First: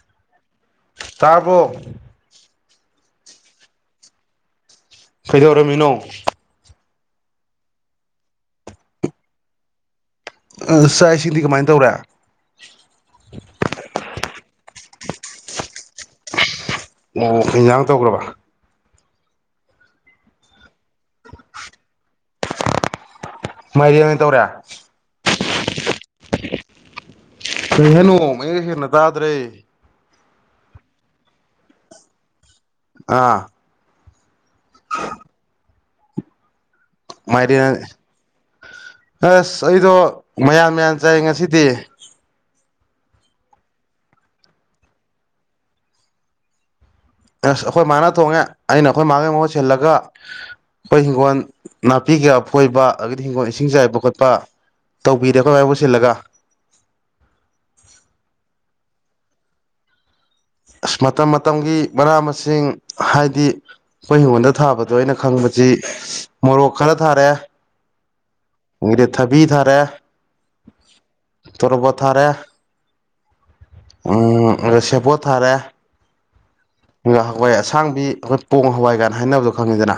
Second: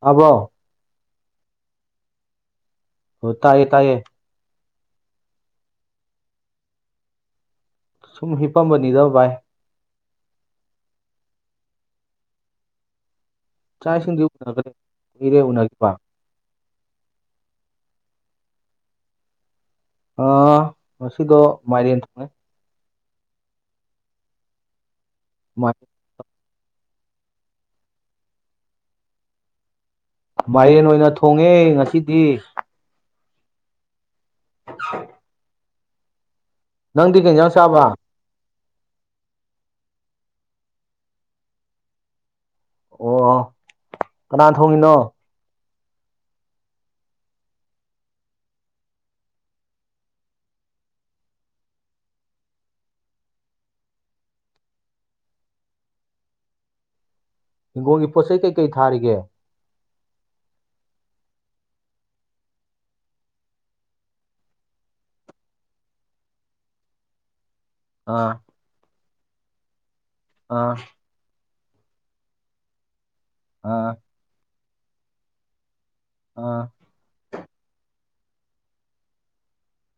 ꯇ꯭ꯕꯔꯣ ꯊꯥꯕꯣꯛ ꯇꯥꯏꯌꯦ ꯇꯥꯏꯌꯦ ꯀꯩꯗꯧꯔꯝꯃꯤꯅꯣ ꯁꯨꯝ ꯍꯤꯄꯝꯕꯅꯤꯗ ꯚꯥꯏ ꯁꯥꯏꯁꯤꯡꯗꯤ ꯀꯃꯥꯏꯅ ꯇꯧꯔꯦ ꯆꯥꯛ ꯏꯁꯤꯡꯗꯤ ꯎꯅꯈ꯭ꯔꯦ ꯀꯨꯏꯔꯦ ꯎꯅꯈꯤꯕꯈꯤꯕ ꯑꯣ ꯍꯦꯟꯖꯥꯡ ꯇꯧꯈ꯭ꯔꯕ ꯑꯥ ꯉꯁꯤꯗꯣ ꯃꯥꯏꯔꯦꯟ ꯊꯣꯡꯉꯦ ꯃꯥꯏꯔꯦꯟ ꯑꯣꯏ ꯇꯧꯔꯦ ꯃꯥꯏ ꯀꯩ ꯍꯥꯏꯅꯣ ꯃꯌꯦꯛ ꯁꯦꯡꯅꯥ ꯇꯥꯗ꯭ꯔꯦ ꯃꯥꯏꯔꯦꯟ ꯑꯣꯏꯅ ꯊꯣꯡꯉꯦ ꯉꯁꯤꯗꯤ ꯑꯥ [unintelligible] ꯅꯪꯗꯤ ꯀꯩ ꯏꯟꯖꯥꯡ ꯃꯥꯏꯔꯦꯟ ꯆꯥꯕ ꯑꯁ ꯑꯩꯗꯣ ꯃꯌꯥꯟ ꯃꯌꯥꯟ ꯆꯥꯏ ꯉꯁꯤꯗꯤ ꯑꯣ ꯀꯅꯥꯟ ꯊꯣꯡꯉꯤꯅꯣ ꯑꯁ ꯑꯈꯣꯏ ꯃꯥꯅ ꯊꯣꯡꯉꯦ ꯑꯩꯅ ꯑꯈꯣꯏ ꯃꯥꯒꯤ ꯃꯍꯨꯠ ꯁꯤꯜꯂꯒ ꯑꯩꯈꯣꯏ ꯍꯤꯡꯒꯣꯜ ꯅꯥꯄꯤ ꯀꯩꯀꯥ ꯐꯣꯏꯕ ꯑꯗꯒꯤꯗꯤ ꯍꯤꯡꯒꯣꯜ ꯏꯁꯤꯡ ꯆꯥꯏꯕ ꯈꯣꯠꯄ ꯇꯧꯕꯤꯔꯦ ꯑꯈꯣꯏ ꯃꯥꯏ ꯃꯍꯨꯠ ꯁꯤꯜꯂꯒ ꯍꯤꯡꯒꯣꯜꯒꯤ ꯄꯣꯠ ꯆꯩ ꯀꯩꯀꯩ ꯊꯥꯔꯤꯒꯦ ꯑꯁ ꯃꯇꯝ ꯃꯇꯝꯒꯤ ꯃꯅꯥ ꯃꯁꯤꯡ ꯍꯥꯏꯗꯤ ꯑꯈꯣꯏ ꯍꯤꯡꯒꯣꯜꯗ ꯊꯥꯕꯗꯣ ꯑꯩꯅ ꯈꯪꯕꯁꯤ ꯃꯣꯔꯣꯛ ꯈꯔ ꯊꯥꯔꯦ ꯑꯥ ꯏꯪꯒ꯭ꯔꯦꯠ ꯊꯕꯤ ꯊꯥꯔꯦ ꯑꯥ ꯇꯔꯕꯣꯠ ꯊꯥꯔꯦ ꯑꯥ ꯎꯝ ꯑꯗ ꯁꯦꯕꯣꯠ ꯊꯥꯔꯦ ꯑꯥ ꯍꯋꯥꯏ ꯑꯁꯥꯡꯕꯤ ꯑꯩꯈꯣꯏ ꯄꯣꯡ ꯍꯋꯥꯏ ꯀꯥꯏꯅ ꯍꯥꯏꯅꯕꯗꯣ ꯈꯪꯉꯤꯗꯅ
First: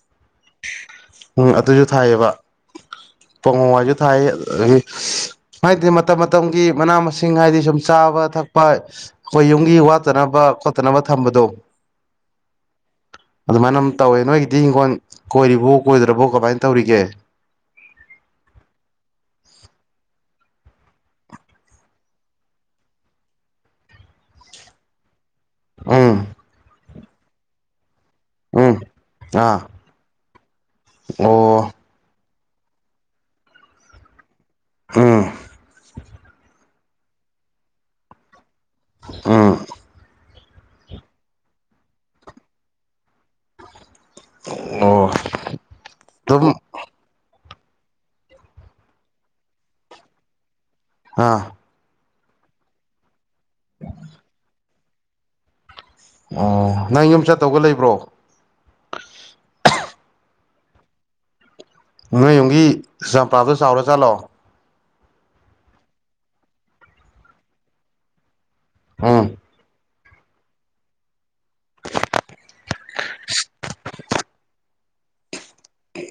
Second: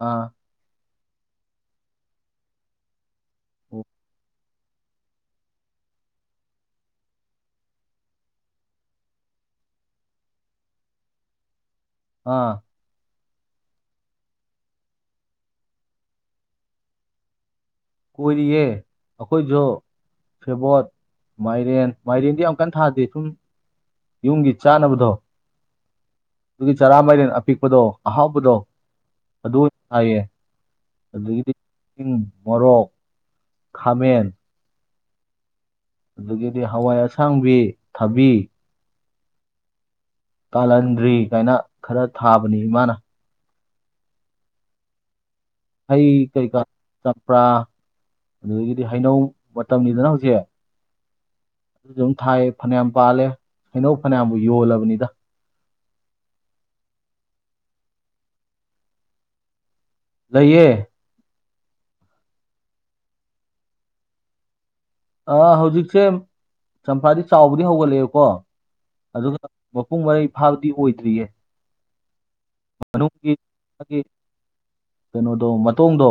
ꯑꯥ ꯎꯝ ꯑꯗꯨꯖꯨ ꯊꯥꯏꯌꯦꯕ ꯄꯣꯡ ꯃꯋꯥꯏꯖꯨ ꯊꯥꯏ ꯑꯗꯒꯤ ꯍꯥꯏꯗꯤ ꯃꯇꯝ ꯃꯇꯝꯒꯤ ꯃꯅꯥ ꯃꯁꯤꯡ ꯍꯥꯏꯗꯤ ꯁꯨꯝ ꯆꯥꯕ ꯊꯛꯄ ꯑꯈꯣꯏ ꯌꯨꯝꯒꯤ ꯋꯥꯠꯇꯅꯕ ꯈꯣꯠꯇꯅꯕ ꯊꯝꯕꯗꯣ ꯑꯥ ꯑꯗꯨꯃꯥꯏꯅ ꯑꯃ ꯇꯧꯋꯦ ꯅꯣꯏꯒꯤꯗꯤ ꯍꯤꯡꯈꯣꯜ ꯀꯣꯏꯔꯤꯕꯣ ꯀꯣꯏꯗ꯭ꯔꯕꯣ ꯀꯃꯥꯏꯅ ꯇꯧꯔꯤꯒꯦ ꯀꯣꯏꯔꯤꯌꯦ ꯑꯈꯣꯏꯖꯨ ꯁꯦꯕꯣꯠ ꯃꯥꯏꯔꯦꯟ ꯃꯥꯏꯔꯦꯟꯗꯤ ꯌꯥꯝ ꯀꯟꯅ ꯊꯥꯗꯦ ꯁꯨꯝ ꯌꯨꯝꯒꯤ ꯆꯥꯅꯕꯗꯣ ꯎꯝ ꯑꯗꯨꯒꯤ ꯆꯔꯥ ꯃꯥꯏꯔꯦꯟ ꯑꯄꯤꯛꯄꯗꯣ ꯑꯍꯥꯎꯕꯗꯣ ꯎꯝ ꯑꯥ ꯑꯗꯨ ꯑꯣꯏꯅ ꯊꯥꯏꯌꯦ ꯑꯗꯒꯤꯗꯤ ꯑꯣ ꯏꯪ ꯃꯣꯔꯣꯛ ꯈꯥꯃꯦꯟ ꯎꯝ ꯑꯗꯒꯤꯗꯤ ꯍꯋꯥꯏ ꯑꯁꯥꯡꯕꯤ ꯊꯕꯤ ꯑꯥ ꯀꯥꯜꯍꯟꯗ꯭ꯔꯤ ꯀꯥꯏꯅ ꯈꯔ ꯊꯥꯕꯅꯤ ꯏꯃꯥꯅ ꯑꯣ ꯍꯩ ꯀꯔꯤ ꯑꯗꯨꯝ ꯀꯥ ꯆꯝꯄ꯭ꯔꯥ ꯑꯗꯨꯗꯒꯤꯗꯤ ꯍꯩꯅꯧ ꯃꯇꯝꯅꯤꯗꯅ ꯍꯧꯖꯤꯛ ꯑꯥ ꯑꯗꯨꯖꯨꯝ ꯊꯥꯏ ꯐꯅꯌꯥꯝ ꯄꯥꯜꯂꯦ ꯍꯩꯅꯧ ꯐꯅꯌꯥꯝꯕꯨ ꯌꯣꯜꯂꯕꯅꯤꯗ ꯑꯣ ꯅꯪ ꯌꯨꯝ ꯆꯠꯇꯧꯕꯒ ꯂꯩꯕ꯭ꯔꯣ ꯂꯩꯌꯦ ꯅꯣꯏ ꯌꯨꯝꯒꯤ ꯆꯝꯄ꯭ꯔꯥꯗꯣ ꯆꯥꯎꯔꯥ ꯖꯥꯠꯂꯣ ꯑꯥ ꯍꯧꯖꯤꯛꯁꯦ ꯆꯝꯐ꯭ꯔꯥꯗꯤ ꯆꯥꯎꯕꯗꯤ ꯍꯧꯒꯠꯂꯛꯑꯦꯀꯣ ꯎꯝ ꯑꯗꯨꯒ ꯄꯨꯡ ꯃꯩ ꯐꯥꯕꯗꯤ ꯑꯣꯏꯗ꯭ꯔꯤꯌꯦ ꯃꯅꯨꯡꯒꯤ ꯀꯩꯅꯣꯗꯣ ꯃꯇꯣꯡꯗꯣ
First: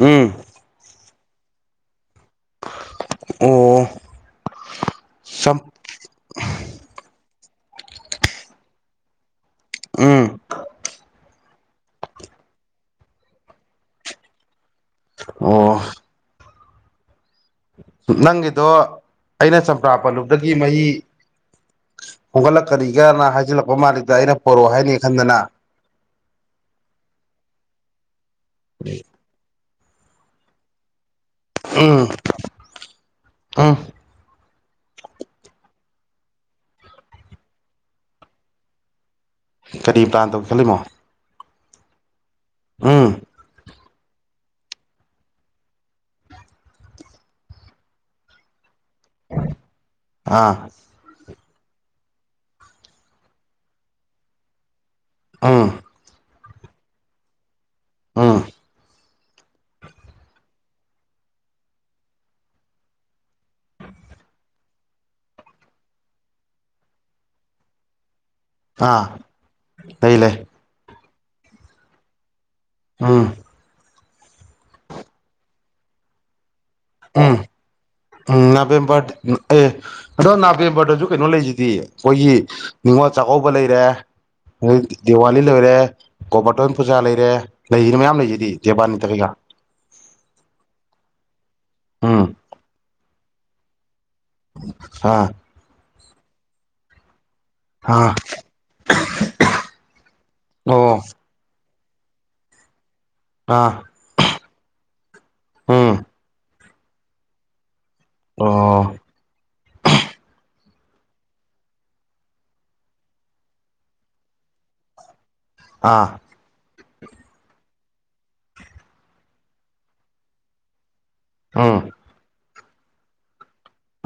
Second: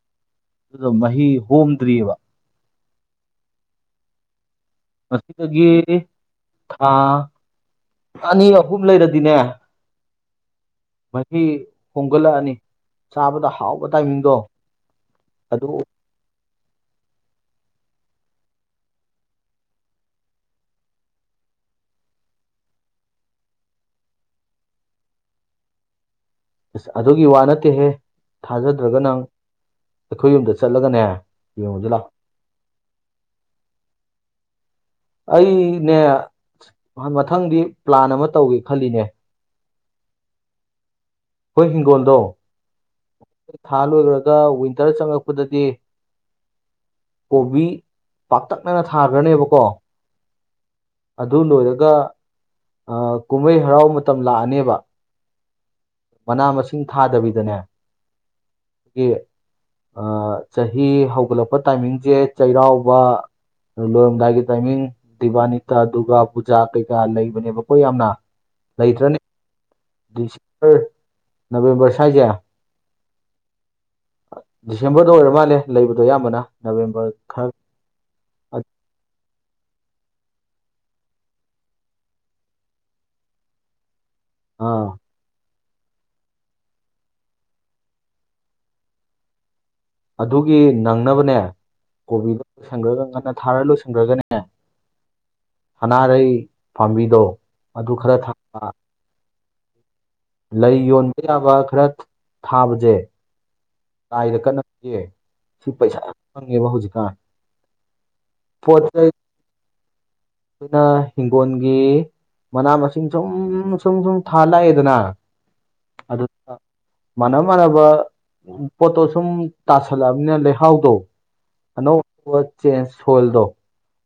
ꯎꯝ ꯑꯗꯨꯗꯣ ꯃꯍꯤ ꯍꯣꯝꯗ꯭ꯔꯤꯑꯕ꯫ ꯑꯣ ꯁꯝ ꯉꯁꯤꯗꯒꯤ ꯊꯥ ꯑꯅꯤ ꯑꯍꯨꯝ ꯂꯩꯔꯗꯤꯅꯦ ꯎꯝ ꯃꯍꯤ ꯍꯣꯡꯒꯠꯂꯛꯑꯅꯤ ꯆꯥꯕꯗ ꯍꯥꯎꯕ ꯇꯥꯏꯃꯤꯡꯗꯣ ꯑꯣ ꯅꯪꯒꯤꯗꯣ ꯑꯩꯅ ꯆꯝꯄ꯭ꯔꯥ ꯄꯜꯂꯨꯕꯗꯒꯤ ꯃꯍꯤ ꯍꯣꯡꯒꯠꯂꯛ ꯀꯔꯤꯒꯅ ꯍꯥꯏꯖꯤꯜꯂꯛꯄ ꯃꯥꯜꯂꯤꯗ ꯑꯩꯅ ꯄꯣꯔꯛꯑꯣ ꯍꯥꯏꯅꯤ ꯈꯟꯗꯅ꯫ ꯑꯁ ꯑꯗꯨꯒꯤ ꯋꯥ ꯅꯠꯇꯦꯍꯦ ꯊꯥꯖꯗ꯭ꯔꯒ ꯅꯪ ꯑꯩꯈꯣꯏ ꯌꯨꯝꯗ ꯆꯠꯂꯒꯅꯦ꯫ ꯌꯦꯡꯎꯁꯤ ꯂꯥꯎ꯫ ꯎꯝ ꯎꯝ ꯑꯩꯅꯦ ꯃꯊꯪꯗꯤ ꯄ꯭ꯂꯥꯟ ꯑꯃ ꯇꯧꯒꯦ ꯈꯜꯂꯤꯅꯦ꯫ ꯀꯔꯤ ꯄ꯭ꯂꯥꯟ ꯇꯧꯒꯦ ꯈꯜꯂꯤꯃꯣ꯫ ꯑꯩꯈꯣꯏ ꯍꯤꯡꯒꯣꯜꯗꯣ꯫ ꯎꯝ ꯂꯣꯏꯈꯔꯒ ꯋꯤꯟꯇꯔ ꯆꯪꯉꯛꯄꯗꯗꯤ ꯀꯣꯕꯤ꯫ ꯄꯥꯛꯇꯛꯅꯅ ꯊꯥꯈ꯭ꯔꯅꯦꯕꯀꯣ꯫ ꯑꯥ ꯑꯗꯨ ꯂꯣꯏꯔꯒ ꯀꯨꯝꯍꯩ ꯍꯔꯥꯎ ꯃꯇꯝ ꯂꯥꯛꯑꯅꯦꯕ꯫ ꯑꯥ꯫ ꯃꯅꯥ ꯃꯁꯤꯡ ꯊꯥꯗꯕꯤꯗꯅꯦ꯫ ꯑꯥ꯫ ꯑꯩꯈꯣꯏꯒꯤ ꯆꯍꯤ ꯍꯧꯒꯠꯂꯛꯄ ꯇꯥꯏꯃꯤꯡꯁꯦ ꯆꯩꯔꯥꯎꯕ꯫ ꯂꯣꯔꯝꯗꯥꯏꯒꯤ ꯇꯥꯏꯃꯤꯡ ꯗꯤꯕꯥꯅꯤꯇꯥ ꯗꯨꯔꯒꯥ ꯄꯨꯖꯥ ꯀꯩꯀꯥ ꯂꯩꯕꯅꯦꯕ ꯀꯣ ꯌꯥꯝꯅ ꯑꯥ ꯂꯩꯇ꯭ꯔꯅꯤ ꯂꯩ ꯂꯩ ꯗꯤꯁꯦꯝꯕꯔ ꯅꯕꯦꯝꯕꯔ ꯁ꯭ꯋꯥꯏꯁꯦ꯫ ꯎꯝ ꯗꯤꯁꯦꯝꯕꯔꯗ ꯑꯣꯏꯔ ꯃꯥꯜꯂꯦ ꯂꯩꯕꯗꯣ ꯑꯌꯥꯝꯕꯅ ꯅꯕꯦꯝꯕꯔ ꯎꯝ ꯈꯔ ꯎꯝ ꯅꯕꯦꯝꯕꯔ ꯑꯦ ꯑꯗꯣ ꯅꯕꯦꯝꯕꯔꯗꯁꯨ ꯀꯩꯅꯣ ꯂꯩꯁꯤꯗꯤ ꯑꯩꯈꯣꯏꯒꯤ ꯅꯤꯡꯅꯤꯉꯣꯜ ꯆꯥꯛꯀꯧꯕ ꯂꯩꯔꯦ ꯑꯥ ꯑꯗꯩꯗꯤ ꯗꯤꯋꯥꯂꯤ ꯂꯣꯏꯔꯦ ꯒꯣꯕꯔꯇꯣꯟ ꯄꯨꯖꯥ ꯂꯩꯔꯦ ꯂꯩꯔꯤꯅ ꯃꯌꯥꯝ ꯂꯩꯁꯤꯗꯤ ꯗꯦꯕꯥꯅꯤꯇ ꯀꯩꯀꯥ ꯑꯗꯨꯒꯤ ꯅꯪꯅꯕꯅꯦ ꯎꯝ ꯀꯣꯕꯤꯗ ꯂꯣꯏꯁꯟꯈ꯭ꯔꯒ ꯉꯟꯅ ꯊꯥꯔ ꯂꯣꯏꯁꯟꯈ꯭ꯔꯒꯅꯦ꯫ ꯍꯥꯥ꯫ ꯁꯅꯥꯔꯩ ꯄꯥꯝꯕꯤꯗꯣ ꯑꯗꯨ ꯑꯥ ꯈꯔ ꯊ ꯂꯩ ꯑꯣ ꯌꯣꯟꯕ ꯌꯥꯕ ꯈꯔ ꯊꯥꯕꯁꯦ꯫ ꯑꯥ꯫ ꯂꯥꯏꯗ ꯀꯠꯅꯕꯁꯤ ꯎꯝ ꯄꯩꯁꯥ ꯌꯥꯝ ꯐꯪꯉꯦꯕ ꯍꯧꯖꯤꯛꯀꯥꯟ ꯄꯣꯠ ꯑꯣ ꯆꯩ ꯑꯩꯈꯅ ꯏꯤꯡꯒꯣꯜꯒꯤ꯫ ꯃꯅꯥ ꯃꯁꯤꯡ ꯁꯨꯝ ꯁꯨꯝ ꯁꯨꯝ ꯊꯥꯜꯂꯛꯑꯦꯗꯅ꯫ ꯑꯥ꯫ ꯑꯗꯨ ꯃꯥꯟꯅꯕ ꯃꯥꯟꯅꯕ꯫ ꯄꯣꯠꯇꯣ ꯁꯨꯝ ꯇꯥꯁꯜꯂꯛꯑꯕꯅꯤꯅ ꯂꯩꯍꯥꯎꯗꯣ ꯎꯝ ꯑꯅꯧ꯫ ꯆꯦꯟꯖ ꯁꯣꯏꯜꯗꯣ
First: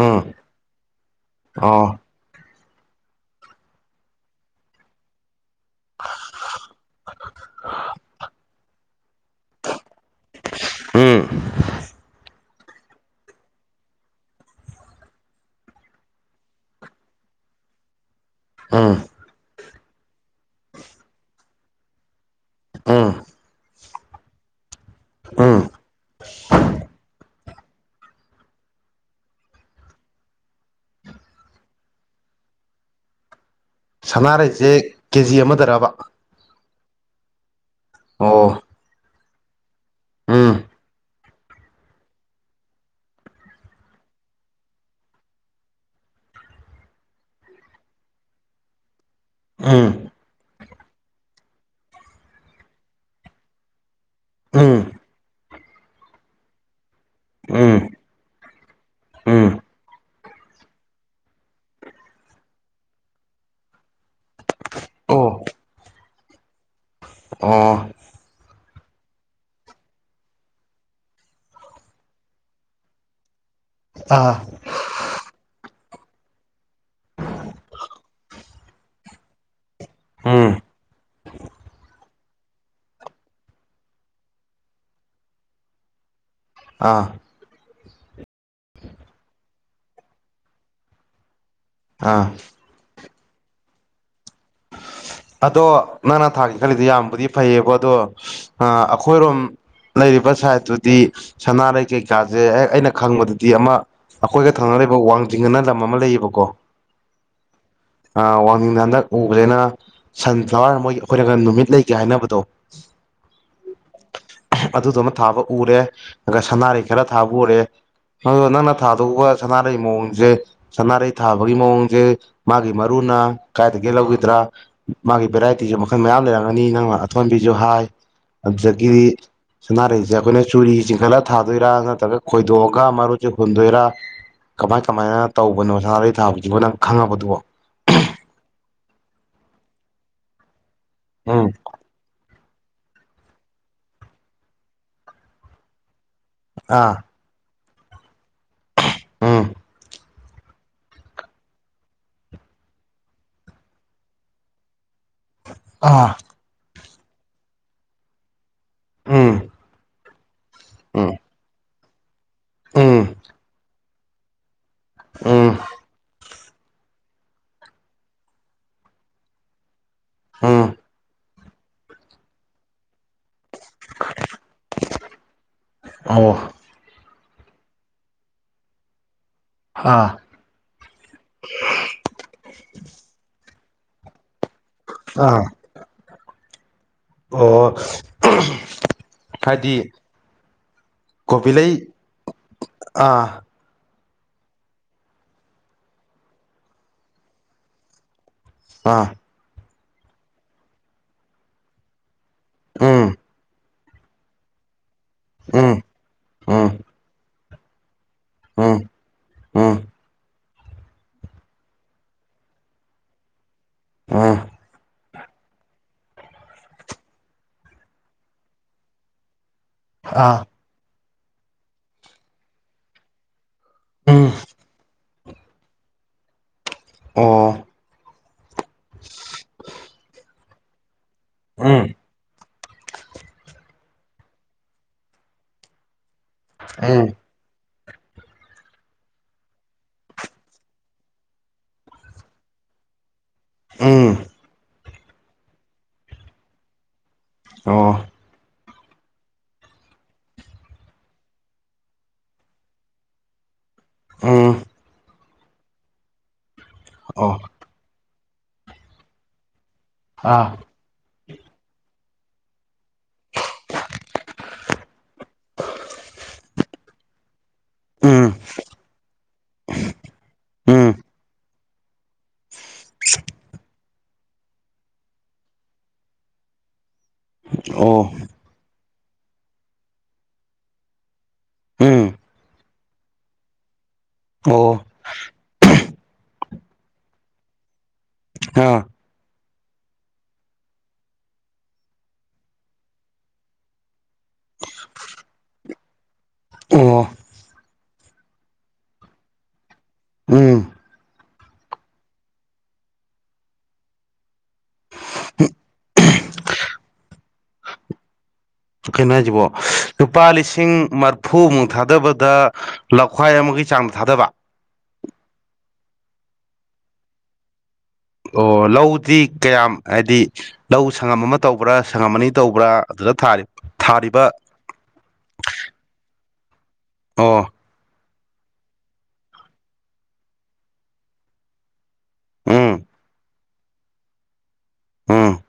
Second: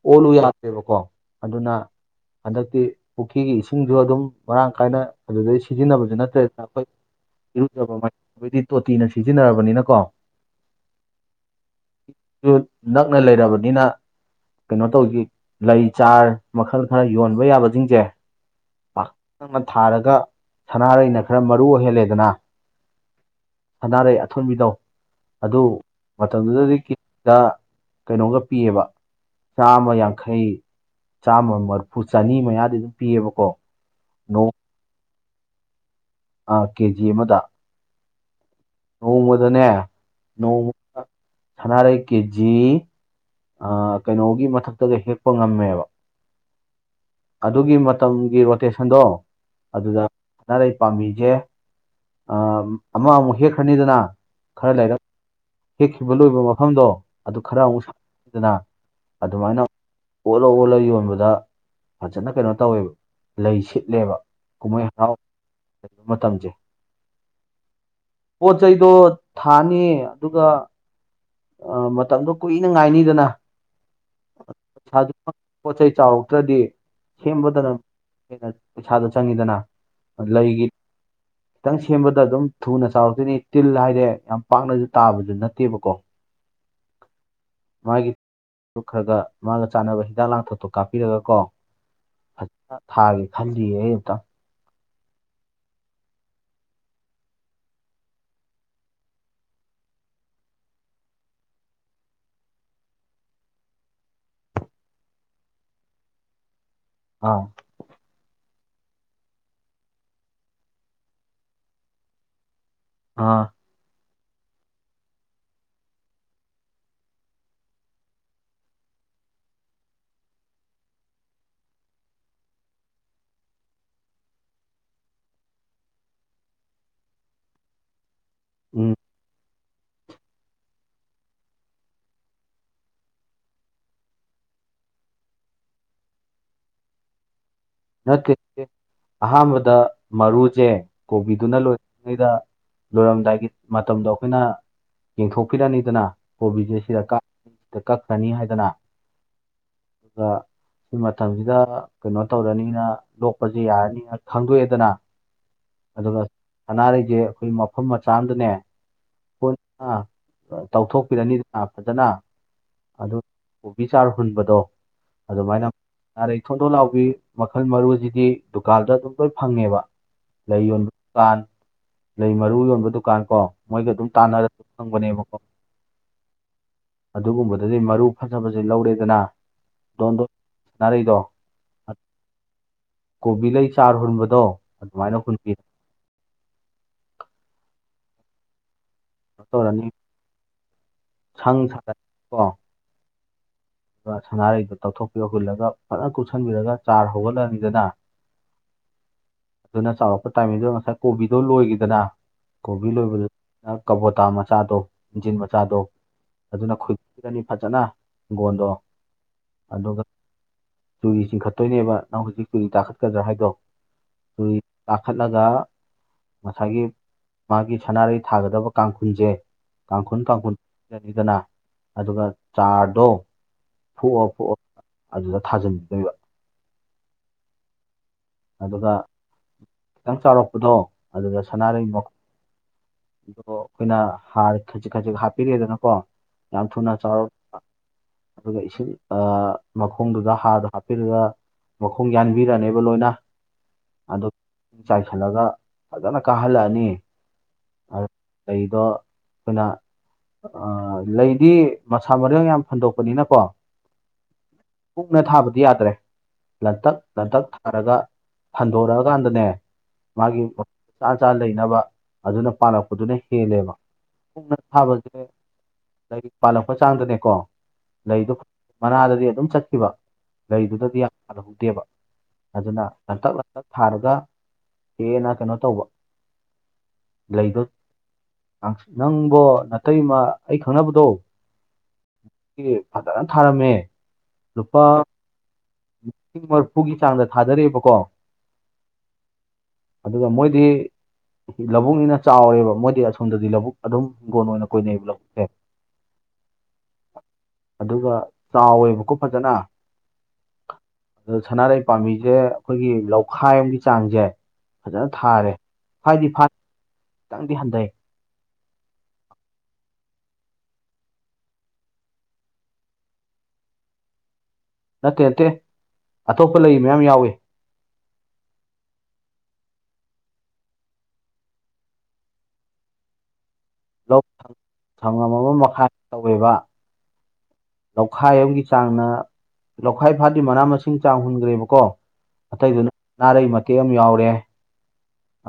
ꯎꯝ ꯑꯣꯜꯂꯨ ꯌꯥꯗꯦꯕꯀꯣ ꯑꯗꯨꯅ꯫ ꯑꯣ ꯍꯟꯗꯛꯇꯤ ꯄꯨꯈ꯭ꯔꯤꯒꯤ ꯏꯁꯤꯡꯁꯨ ꯑꯗꯨꯝ ꯃꯔꯥꯡ ꯀꯥꯏꯅ ꯑꯗꯨꯗꯩ ꯁꯤꯖꯤꯟꯅꯕꯁ ꯅꯠꯇ꯭ꯔꯦꯗ ꯑꯩꯈꯣꯏ ꯏꯔꯨꯖꯕ ꯃꯥꯏꯊꯕꯩꯗꯤ ꯇꯣꯇꯤꯅ ꯁꯤꯖꯤꯟꯅꯔꯕꯅꯤꯅꯀꯣ꯫ ꯎꯝ ꯅꯛꯅ ꯂꯩꯔꯕꯅꯤꯅ꯫ ꯀꯩꯅꯣ ꯇꯧꯁꯤ ꯂꯩ ꯆꯥꯔ ꯃꯈꯜ ꯈꯔ ꯌꯣꯟꯕ ꯌꯥꯕꯁꯤꯡꯁꯦ꯫ ꯎꯝ꯫ ꯊꯥꯔꯒ ꯁꯅꯥꯔꯩꯅ ꯈꯔ ꯃꯔꯨ ꯑꯣꯏꯍꯜꯂꯦꯗꯅ꯫ ꯎꯝ ꯁꯅꯥꯔꯩ ꯑꯊꯣꯟꯕꯤꯗꯣ ꯎꯝ ꯑꯗꯨ ꯃꯇꯝꯗꯨꯗꯗꯤ ꯀꯦꯖꯤꯗ ꯀꯩꯅꯣꯒ ꯄꯤꯑꯕ ꯆꯥꯝꯃ ꯌꯥꯡꯈꯩ ꯆꯥꯝꯃ ꯃꯔꯐꯨ ꯆꯅꯤ ꯃꯌꯥꯗꯤ ꯑꯗꯨꯝ ꯄꯤꯌꯦꯕꯀꯣ꯫ ꯁꯅꯥꯔꯩꯁꯦ ꯀꯦ ꯖꯤ ꯑꯃꯗꯔꯕ꯫ ꯀꯦꯖꯤ ꯑꯃꯗ ꯑꯣ ꯅꯣꯡꯃꯗꯅꯦ ꯎꯝ ꯅꯣꯡꯃ ꯁꯅꯥꯔꯩ ꯀꯦꯖꯤ ꯀꯩꯅꯣꯒꯤ ꯃꯊꯛꯇꯒ ꯍꯦꯛꯄ ꯉꯝꯃꯦꯕ ꯑꯗꯨꯒꯤ ꯃꯇꯝꯒꯤ ꯔꯣꯇꯦꯁꯟꯗꯣ ꯎꯝ ꯑꯗꯨꯗ ꯑꯅꯥꯩ ꯄꯥꯝꯕꯤꯁꯦ ꯑ ꯑꯃ ꯑꯃꯨꯛ ꯍꯦꯛꯈ꯭ꯔꯅꯤꯗꯅ ꯎꯝ ꯈꯔ ꯂꯩꯔꯛ ꯍꯦꯛꯈꯤꯕ ꯂꯣꯏꯕ ꯃꯐꯝꯗꯣ ꯑꯗꯨ ꯈꯔ ꯎꯝ ꯑꯃꯨꯛ ꯁꯈꯤꯗꯅ ꯎꯝ ꯑꯗꯨꯃꯥꯏꯅ ꯑꯣꯠꯜꯂ ꯑꯣꯜꯂ ꯌꯣꯟꯕꯗ ꯐꯖꯅ ꯀꯩꯅꯣ ꯇꯧꯋꯦꯕ ꯂꯩ ꯁꯤꯠꯂꯦꯕ ꯀꯨꯝꯍꯩ ꯍꯔꯥꯎ ꯑꯣ ꯃꯇꯝꯁꯦ ꯑꯣ ꯄꯣꯠ ꯆꯩꯗꯣ ꯊꯥꯅꯤ ꯑꯗꯨꯒ ꯑ ꯃꯇꯝꯗꯣ ꯀꯨꯏꯅ ꯉꯥꯏꯅꯤꯗꯅ ꯑ ꯄꯩ ꯄꯣꯠ ꯆꯩ ꯆꯥꯎꯔꯗ꯭ꯔꯗꯤ ꯁꯦꯝꯕꯗꯅ ꯍꯦꯟꯅ ꯄꯩꯁꯥꯗ ꯆꯪꯉꯤꯗꯅ ꯎꯝ ꯂꯩꯒꯤ ꯈꯤꯇꯪ ꯁꯦꯝꯕꯗ ꯑꯗꯨꯝ ꯊꯨꯅ ꯆꯥꯎꯔꯛꯇꯣꯏꯅꯤ ꯇꯤꯜ ꯍꯥꯏꯗꯤꯦ ꯌꯥꯝ ꯄꯥꯛꯅꯁꯨ ꯇꯥꯕꯗꯨ ꯅꯠꯇꯦꯕꯀꯣ ꯑ ꯃꯥꯒꯤ ꯈꯔꯒ ꯃꯥꯒ ꯆꯥꯅꯕ ꯍꯤꯗꯥꯛ ꯂꯥꯡꯊꯛꯇꯣ ꯀꯥꯞꯄꯤꯔꯒ ꯀꯣ ꯑꯥ ꯐꯖꯅ ꯊꯥꯒꯦ ꯈꯜꯂꯤꯌꯦ ꯑꯩ ꯑꯨꯛꯇ ꯑꯗꯣ ꯅꯪꯅ ꯊꯥꯒ ꯈꯜꯂꯤꯗ ꯌꯥꯝꯕꯨꯗꯤ ꯐꯩꯌꯦꯕ ꯑꯗꯣ ꯑꯩꯈꯣꯏꯔꯣꯝ ꯂꯩꯔꯤꯕ ꯁꯥꯏꯠꯇꯨꯗꯤ ꯁꯅꯥꯔꯩ ꯀꯩꯀꯥꯁꯦ ꯍꯦꯛ ꯑꯩꯅ ꯈꯪꯕꯗꯗꯤ ꯑꯃ ꯑꯩꯈꯣꯏꯒ ꯊꯥꯡꯅ ꯂꯩꯕ ꯋꯥꯡꯖꯤꯡ ꯑꯅ ꯂꯝ ꯑꯃ ꯂꯩꯌꯦꯕꯀꯣ ꯑ ꯑ ꯋꯥꯡꯤꯡꯗ ꯍꯟꯗꯛ ꯎꯕꯗꯩꯅ ꯁꯟꯐ꯭ꯂꯥꯋꯔ ꯃꯣꯏ ꯑꯩꯈꯣꯏꯔꯒ ꯅꯨꯃꯤꯠ ꯂꯩꯒꯦ ꯍꯥꯏꯅꯕꯗꯣ ꯑ ꯑꯗꯨꯗꯨ ꯑꯃ ꯊꯥꯕ ꯎꯔꯦ ꯑꯗꯨꯒ ꯁꯅꯥꯔꯤ ꯈꯔ ꯊꯥꯕ ꯎꯔꯦ ꯑ ꯅꯪꯅ ꯊꯥꯗꯣꯛꯎꯧꯕ ꯁꯅꯥꯔꯩ ꯃꯑꯣꯡꯁꯦ ꯁꯅꯥꯔꯩ ꯊꯥꯕꯒꯤ ꯃꯑꯣꯡꯁꯦ ꯃꯥꯒꯤ ꯃꯔꯨꯅ ꯀꯥꯏꯒꯦ ꯂꯧꯈꯤꯗ꯭ꯔꯥ ꯃꯥꯒꯤ ꯚꯦꯔꯥꯏꯇꯤꯁꯨ ꯃꯈꯜ ꯃꯌꯥꯝ ꯂꯩꯔꯝꯒꯅꯤ ꯅꯪꯅ ꯑꯊꯣꯟꯕꯤꯁꯨ ꯍꯥꯏ ꯑꯗꯨꯗꯒꯤ ꯁꯥꯟꯅꯥꯔꯩꯁꯦ ꯑꯩꯈꯣꯏꯅ ꯆꯨꯔꯤ ꯆꯤꯡꯈꯠꯂ ꯊꯥꯗꯣꯏꯔꯥ ꯅꯠꯇ꯭ꯔꯒ ꯈꯣꯏꯗꯣꯛꯑꯒ ꯃꯔꯨꯁꯦ ꯍꯨꯟꯗꯣꯏꯔꯥ ꯀꯃꯥꯏ ꯀꯃꯥꯏꯅ ꯇꯧꯕꯅꯣ ꯁꯅꯥꯔꯩ ꯊꯥꯕꯁꯤꯕꯣ ꯅꯪ ꯈꯪꯉꯕꯗꯨꯕꯣ ꯅꯠꯇꯦ ꯑꯍꯥꯟꯕꯗ ꯃꯔꯨꯁꯦ ꯎꯝ ꯀꯣꯕꯤꯗꯨꯅ ꯂꯣꯏꯔ ꯂꯣꯏꯔꯝꯗꯥꯏꯒꯤ ꯃꯇꯝꯗꯣ ꯑꯩꯈꯣꯏꯅ ꯌꯦꯡꯊꯣꯛꯄꯤꯔꯅꯤꯗꯅ ꯀꯣꯕꯤꯁꯦ ꯑꯥ ꯁꯤꯗ ꯁꯤꯗ ꯀꯛꯈ꯭ꯔꯅꯤ ꯍꯥꯏꯗꯅ ꯎꯝ ꯑꯗꯨꯒ ꯁꯤ ꯃꯇꯝꯁꯤꯗ ꯀꯩꯅꯣ ꯇꯧꯔꯅꯤꯅ ꯂꯣꯛꯄꯁꯤ ꯌꯥꯔꯅꯤꯅ ꯈꯪꯗꯣꯛꯑꯦꯗꯅ ꯑꯥ ꯑꯗꯨꯒ ꯁꯅꯥꯔꯩꯁꯦ ꯑꯩꯈꯣꯏ ꯃꯐꯝ ꯃꯆꯥ ꯑꯃꯗꯅꯦ ꯎꯝ ꯎꯝ ꯇꯧꯊꯣꯛꯄꯤꯔꯅꯤꯗꯅ ꯐꯖꯅ ꯎꯝ ꯑꯗꯨ ꯀꯣꯕꯤ ꯆꯥꯔ ꯍꯨꯟꯕꯗꯣ ꯎꯝ ꯑꯗꯨꯃꯥꯏꯅ ꯑꯔꯩ ꯊꯣꯟꯗꯣꯛ ꯂꯥꯎꯕꯤ ꯃꯈꯜ ꯃꯔꯨꯁꯤꯗꯤ ꯗꯨꯀꯥꯟꯗ ꯑꯗꯨꯝ ꯂꯣꯏ ꯐꯪꯉꯦꯕ ꯂꯩ ꯎꯝ ꯌꯣꯟꯕ ꯗꯨꯀꯥꯟ ꯂꯩ ꯃꯔꯨ ꯌꯣꯟꯕ ꯗꯨꯀꯥꯟ ꯀꯣ ꯃꯣꯏꯒ ꯑꯗꯨꯝ ꯇꯥꯟꯅꯔ ꯑꯗꯨ ꯐꯪꯕꯅꯦꯕꯀꯣ ꯑꯣ ꯑꯗꯨꯒꯨꯝꯕꯗꯗꯤ ꯃꯔꯨ ꯐꯖꯕꯁꯦ ꯂꯧꯔꯦꯗꯅ ꯑꯥ ꯗꯣꯟꯗꯣ ꯁꯥꯅꯔꯩꯗꯣ ꯀꯣꯕꯤ ꯂꯩꯩ ꯆꯥꯔ ꯍꯨꯟꯕꯗꯣ ꯑꯗꯨꯃꯥꯏꯅ ꯑꯥ ꯍꯨꯟꯕꯤꯕ ꯑꯣ ꯍꯨꯟꯕ ꯍꯥꯏꯗꯤ ꯇꯧꯔꯅꯤ ꯀꯣꯕꯤ ꯂꯩ ꯑꯥ ꯁꯥꯟꯅꯥꯔꯩꯗꯨ ꯇꯧꯊꯣꯛꯄꯤꯌꯣ ꯍꯨꯜꯂꯒ ꯐꯖꯅ ꯀꯨꯞꯁꯟꯕꯤꯔꯒ ꯆꯥꯔ ꯍꯧꯍꯜꯂꯅꯤꯗꯅ ꯑꯥ ꯑꯗꯨꯅ ꯆꯥꯎꯔꯛꯄ ꯇꯥꯏꯃꯤꯡꯗꯨꯗ ꯉꯁꯥꯏ ꯀꯣꯕꯤꯗꯣ ꯂꯣꯏꯈꯤꯗꯅ ꯀꯣꯕꯤ ꯎꯝ ꯂꯣꯏꯕꯗ ꯀꯕꯣꯇꯥ ꯃꯆꯥꯗꯣ ꯏꯟꯖꯤꯟ ꯎꯝ ꯃꯆꯥꯗꯣ ꯑꯗꯨꯅ ꯎꯝ ꯈꯨꯝꯃꯅꯤ ꯐꯖꯅ ꯍꯪꯒꯣꯟꯗꯣ ꯎꯝ ꯎꯝ ꯑꯗꯨꯒ ꯆꯨꯔꯤ ꯆꯤꯡꯈꯠꯇꯣꯏꯅꯦꯕ ꯅꯪ ꯍꯧꯖꯤꯛ ꯆꯨꯔꯤ ꯇꯥꯈꯠꯀꯗ꯭ꯔꯥ ꯍꯥꯏꯗꯣ ꯎꯝ ꯆꯨꯔꯤ ꯀꯥꯈꯠꯂꯒ ꯉꯁꯥꯏꯒꯤ ꯃꯥꯒꯤ ꯁꯅꯥꯔꯩ ꯊꯥꯒꯗꯕ ꯀꯥꯡꯈꯨꯜꯁꯦ ꯀꯥꯡꯈꯨꯜ ꯑꯥ ꯀꯥꯡꯈꯨꯜꯅꯤꯗꯅ ꯑꯗꯨꯒ ꯆꯥꯔꯗꯣ ꯐꯨꯛꯑꯣ ꯎꯝ ꯐꯨꯛꯑꯣ ꯑꯗꯨꯗ ꯊꯥꯖꯤꯟꯕꯤꯗꯣꯏꯕ ꯎꯝ ꯑꯗꯨꯒ ꯈꯤꯇꯪ ꯆꯥꯎꯔꯛꯄꯗꯣ ꯑꯗꯨꯒ ꯎꯝ ꯁꯅꯥꯔꯩ ꯑꯗꯣ ꯑꯩꯈꯣꯏꯅ ꯍꯥꯔ ꯈꯖꯤꯛ ꯈꯖꯤꯛ ꯍꯥꯞꯄꯤꯔꯦꯗꯅꯀꯣ ꯌꯥꯝ ꯊꯨꯅꯥ ꯎꯝ ꯆꯥꯎꯔꯛꯄ ꯑꯗꯨꯒ ꯏꯁꯤꯡ ꯑꯥ ꯃꯈꯣꯡꯗꯨꯗ ꯍꯥꯔꯗꯣ ꯍꯥꯞꯄꯤꯔꯒ ꯃꯈꯣꯡ ꯌꯥꯟꯕꯤꯔꯅꯦꯕ ꯂꯣꯏꯅ ꯎꯝ ꯑꯗꯣ ꯆꯥꯏꯁꯤꯜꯂꯒ ꯐꯖꯅ ꯀꯥꯍꯜꯂꯛꯑꯅꯤ ꯑꯣ ꯑꯗꯣ ꯂꯩꯗꯣ ꯑꯩꯈꯣꯏꯅ ꯑ ꯂꯩꯗꯤ ꯃꯁꯥ ꯃꯔꯦꯟ ꯌꯥꯝ ꯐꯟꯗꯣꯛꯄꯅꯤꯅꯀꯣ ꯎꯝ ꯀꯨꯛꯅ ꯊꯥꯕꯗꯤ ꯌꯥꯗ꯭ꯔꯦ ꯂꯇꯛ ꯑꯣ ꯂꯥꯇꯛ ꯊꯥꯔꯒ ꯐꯟꯗꯣꯔꯛꯑꯀꯥꯟꯗꯅꯦ ꯑꯥ ꯃꯥꯒꯤ ꯆꯥ ꯆꯥꯅ ꯂꯩꯅꯕ ꯑꯗꯨꯅ ꯄꯥꯜꯂꯛꯄꯗꯨꯅ ꯍꯦꯜꯂꯦꯕꯅ ꯀꯨꯡꯅ ꯊꯥꯕꯁꯦ ꯂꯩ ꯄꯥꯜꯂꯛꯄ ꯆꯥꯡꯗꯅꯦꯀꯣ ꯎꯝ ꯂꯩꯗꯣ ꯃꯅꯥꯗꯗꯤ ꯑꯗꯨꯝ ꯆꯠꯈꯤꯕ ꯎꯝ ꯂꯩꯗꯨꯗꯗꯤ ꯌꯥꯝ ꯄꯟꯍꯧꯗꯦꯕ ꯑꯗꯨꯅ ꯂꯟꯇꯛ ꯂꯟꯇꯛ ꯊꯥꯔꯒ ꯍꯦꯟꯅ ꯀꯩꯅꯣ ꯇꯧꯕ ꯂꯩꯗꯣ ꯑꯣ ꯅꯪꯕꯣ ꯅꯥꯇꯩꯃ ꯑꯩ ꯈꯪꯅꯕꯗꯣ ꯎꯝ ꯂꯩ ꯐꯖꯅ ꯊꯥꯔꯝꯃꯦ ꯑꯣ ꯂꯨꯄꯥ ꯂꯤꯁꯤꯡ ꯃꯔꯐꯨꯒꯤ ꯆꯥꯡꯗ ꯊꯥꯗꯔꯦꯕꯀꯣ ꯑꯥ ꯑꯗꯨꯒ ꯃꯣꯏꯗꯤ ꯂꯧꯕꯨꯛꯅꯤꯅ ꯆꯥꯎꯔꯦꯕ ꯃꯣꯏꯗꯤ ꯑꯁꯣꯝꯗꯗꯤ ꯂꯧꯕꯨꯛ ꯑꯗꯨꯝ ꯍꯤꯡꯒꯣꯟ ꯑꯣꯏꯅ ꯀꯣꯏꯅꯩꯑꯕ ꯂꯧꯕꯨꯛꯁꯦ ꯑꯣ ꯑꯗꯨꯒ ꯆꯥꯎꯋꯦꯕꯀꯣ ꯐꯖꯅ ꯎꯝ ꯑꯗꯨ ꯁꯅꯥ ꯂꯩꯩ ꯄꯥꯝꯕꯤꯁꯦ ꯑꯩꯈꯣꯏꯒꯤ ꯂꯧꯈꯥꯏ ꯑꯃꯒꯤ ꯆꯥꯡꯁꯦ ꯐꯖꯅ ꯊꯥꯔꯦ ꯐꯗꯤ ꯐ ꯈꯤꯇꯪꯗꯤ ꯍꯟꯗꯩ ꯀꯩꯅꯣ ꯍꯥꯏꯁꯤꯕꯣ ꯂꯨꯄꯥ ꯂꯤꯁꯤꯡ ꯃꯔꯐꯨꯃꯨꯛ ꯊꯥꯗꯕꯗ ꯂꯧꯈꯥꯏ ꯑꯃꯒꯤ ꯆꯥꯡꯗ ꯊꯥꯗꯕ ꯅꯠꯇꯦ ꯅꯠꯇꯦ ꯑꯇꯣꯞꯄ ꯂꯩ ꯃꯌꯥꯝ ꯌꯥꯎꯏ ꯑꯣ ꯂꯧꯗꯤ ꯀꯌꯥꯝ ꯍꯥꯏꯗꯤ ꯂꯧ ꯁꯪꯉꯝ ꯑꯃ ꯇꯧꯕ꯭ꯔꯥ ꯁꯪꯉꯝ ꯑꯅꯤ ꯇꯧꯕ꯭ꯔꯥ ꯑꯗꯨꯗ ꯊꯥꯔꯤꯕ ꯁꯪꯉꯝ ꯑꯃꯃꯈꯥꯏ ꯇꯧꯋꯦꯕ ꯑꯣ ꯂꯧꯈꯥꯏ ꯑꯃꯒꯤ ꯆꯥꯡꯅ ꯂꯧꯈꯥꯏ ꯐꯥꯗꯤ ꯃꯅꯥ ꯃꯁꯤꯡ ꯆꯥꯡ ꯍꯨꯟꯈ꯭ꯔꯦꯕꯀꯣ ꯎꯝ ꯑꯇꯩꯗꯨꯅ ꯅꯥꯔꯩ ꯃꯇꯦꯛ ꯑꯃ ꯌꯥꯎꯔꯦ ꯎꯝ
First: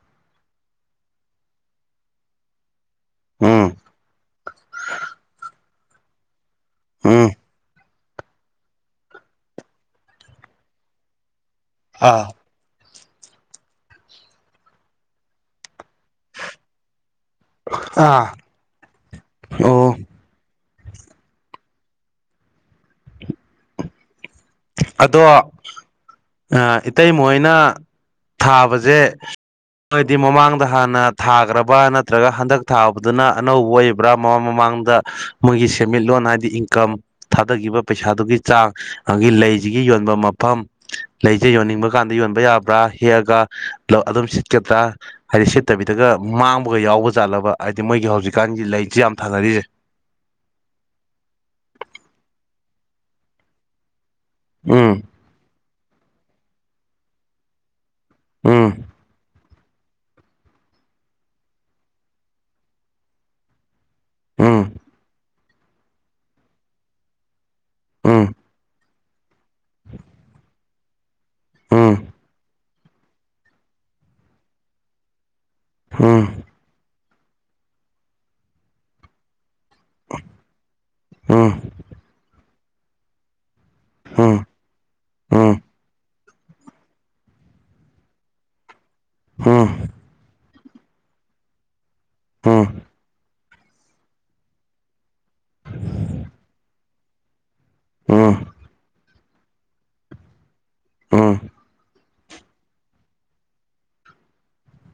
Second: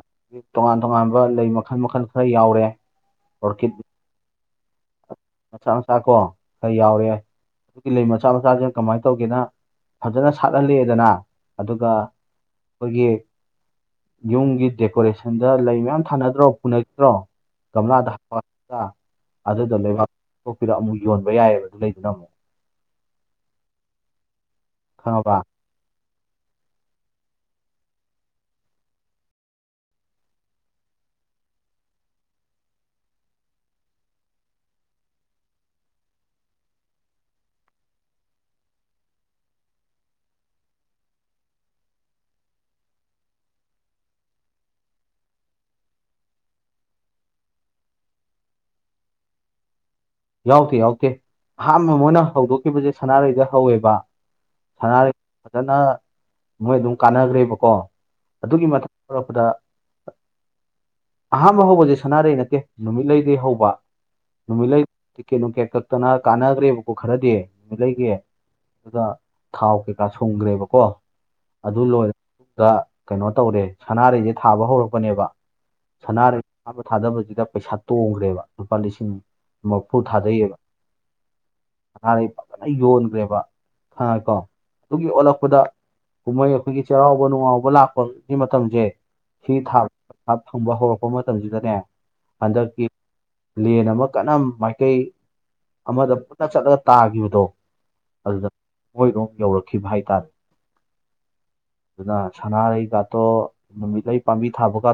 ꯇꯣꯉꯥꯟ ꯇꯣꯉꯥꯟꯕ ꯂꯩ ꯃꯈꯜ ꯃꯈꯜ ꯈꯔ ꯌꯥꯎꯔꯦ ꯎꯝ ꯑꯣꯔꯀꯤꯠ ꯃꯆꯥꯥ ꯃꯆꯥꯥ ꯀꯣ ꯈꯔ ꯌꯥꯎꯔꯦ ꯎꯝ ꯒꯤ ꯂꯩ ꯃꯆꯥ ꯃꯆꯥꯁꯤꯅ ꯀꯃꯥꯏꯅ ꯇꯧꯒꯦꯅ ꯐꯖꯅ ꯁꯥꯠꯍꯜꯂꯦꯗꯅ ꯑꯗꯨꯒ ꯑꯥ ꯑꯩꯈꯣꯏꯒꯤ ꯌꯨꯝꯒꯤ ꯗꯦꯀꯣꯔꯦꯁꯟꯗ ꯂꯩ ꯃꯌꯥꯝ ꯊꯥꯅꯗ꯭ꯔꯣ ꯄꯨꯅꯛꯇ꯭ꯔꯣ ꯒꯝꯂꯥꯗ ꯑꯥ ꯍꯥꯞꯄꯒ ꯑꯗꯨꯗꯣ ꯑꯣ ꯂꯩꯕꯥꯛ ꯊꯣꯛꯄꯤꯔ ꯑꯃꯨꯛ ꯌꯣꯟꯕ ꯌꯥꯏꯌꯦꯕ ꯑꯗꯨ ꯂꯩꯗꯨꯅ ꯑꯃꯨꯛ ꯑꯗꯣ ꯑ ꯏꯇꯩꯃꯥ ꯍꯣꯏꯅ ꯊꯥꯕꯖꯦ ꯍꯥꯏꯗꯤ ꯃꯃꯥꯡꯗ ꯍꯥꯟꯅ ꯊꯥꯒ꯭ꯔꯕ ꯅꯠꯇ꯭ꯔꯒ ꯍꯟꯗꯛ ꯊꯥꯕꯗꯨꯅ ꯑꯅꯧꯕ ꯑꯣꯏ ꯕꯔ ꯃꯃꯥ ꯃꯃꯥꯡꯗ ꯃꯣꯏꯒꯤ ꯁꯦꯟꯃꯤꯠꯂꯣꯟ ꯍꯥꯏꯗꯤ ꯏꯟꯀꯝ ꯊꯥꯗꯒꯤꯕ ꯄꯩꯁꯥꯗꯨꯒꯤ ꯆꯥꯡ ꯑꯒꯤ ꯂꯩꯖꯤꯒꯤ ꯌꯣꯟꯕꯝ ꯃꯐꯝ ꯂꯩꯖꯦ ꯌꯣꯟꯅꯤꯡꯕ ꯀꯥꯟꯗ ꯌꯣꯟꯕ ꯌꯥꯕ꯭ꯔꯥ ꯍꯦꯛꯑꯒ ꯑꯗꯨꯝ ꯁꯤꯠꯀꯗ꯭ꯔꯥ ꯍꯥꯏꯗꯤ ꯁꯤꯠꯇꯕꯤꯗꯒ ꯃꯥꯡꯕꯒ ꯌꯥꯎꯕ ꯖꯥꯠꯂꯕ ꯍꯥꯏꯗꯤ ꯃꯣꯏꯒꯤ ꯍꯧꯖꯤꯛꯀꯥꯟꯒꯤ ꯂꯩꯖꯤ ꯌꯥꯝ ꯊꯥꯅꯔꯤꯌꯦ ꯌꯥꯎꯗꯦ ꯌꯥꯎꯗꯦ ꯑꯍꯥꯟꯕ ꯃꯣꯏꯅ ꯍꯧꯗꯣꯛꯈꯤꯕꯖꯦ ꯁꯅꯥꯔꯩꯗ ꯍꯧꯋꯦꯕ ꯎꯝ ꯁꯅꯥꯔꯩ ꯐꯖꯅ ꯃꯣꯏ ꯑꯗꯨꯝ ꯀꯥꯟꯅꯒ꯭ꯔꯦꯕꯀꯣ ꯑꯗꯨꯒꯤ ꯎꯝ ꯃꯊꯠ ꯑꯣꯏꯔꯛꯄꯗ ꯑꯍꯥꯝꯕ ꯍꯧꯕꯖꯦ ꯁꯅꯥꯔꯩ ꯅꯠꯇꯦ ꯅꯨꯃꯤꯠꯂꯩꯗꯩ ꯍꯧꯕ ꯎꯝ ꯅꯨꯃꯤꯠꯂꯩ ꯀꯦꯅꯨ ꯀꯦꯛ ꯀꯛꯇꯅ ꯀꯥꯟꯅꯒ꯭ꯔꯦꯕꯀꯣ ꯈꯔꯗꯤ ꯑꯗꯩꯗꯤ ꯎꯝ ꯗꯨꯒ ꯊꯥꯎ ꯀꯩꯀꯥ ꯁꯨꯡꯒ꯭ꯔꯦꯕꯀꯣ ꯑꯗꯨ ꯎꯝ ꯂꯣꯏꯔꯒ ꯀꯩꯅꯣ ꯇꯧꯔꯦ ꯁꯅꯥꯔꯩꯖꯦ ꯊꯥꯕ ꯍꯧꯔꯛꯄꯅꯦꯕ ꯎꯝ ꯁꯅꯥꯔꯩ ꯑꯍꯥꯟꯕ ꯊꯥꯗꯕꯗꯨꯗ ꯄꯩꯁꯥ ꯇꯣꯡꯒ꯭ꯔꯦꯕ ꯂꯨꯄꯥ ꯂꯤꯁꯤꯡ ꯃꯔꯐꯨ ꯊꯥꯗꯩꯑꯕ ꯎꯝ ꯁꯥꯅꯔꯩ ꯐꯖꯅ ꯌꯣꯟꯒ꯭ꯔꯦꯕ ꯈꯉꯥꯏ ꯀꯣ ꯎꯝ ꯑꯗꯨꯒꯤ ꯑꯣꯜꯂꯛꯄꯗ ꯎꯝ ꯀꯨꯝꯍꯩ ꯑꯩꯈꯣꯏꯒꯤ ꯆꯩꯔꯥꯎꯕ ꯅꯨꯡꯉꯥꯎꯕ ꯂꯥꯛꯄꯒꯤ ꯃꯇꯝꯁꯦ ꯁꯤ ꯊꯥ ꯊꯝꯕ ꯍꯧꯔꯛꯄ ꯃꯇꯝꯖꯤꯗꯅꯦ ꯎꯝ ꯎꯝ ꯍꯟꯗꯛꯀꯤ ꯂꯦꯟ ꯑꯃ ꯀꯅꯝ ꯃꯥꯏꯀꯩ ꯑꯃꯗ ꯄꯨꯟꯅ ꯆꯠꯂꯒ ꯇꯥꯒꯤꯕꯗꯣ ꯎꯝ ꯑꯗꯨꯗ ꯑꯈꯣꯏꯔꯣꯝ ꯌꯧꯔꯛꯈꯤꯕ ꯍꯥꯏꯇꯥꯔꯦ ꯎꯝ ꯑꯗꯨꯅ ꯁꯅꯥꯔꯩꯒꯇꯣ ꯅꯨꯃꯤꯠꯂꯩ ꯄꯥꯝꯕꯤ ꯊꯥꯕꯒ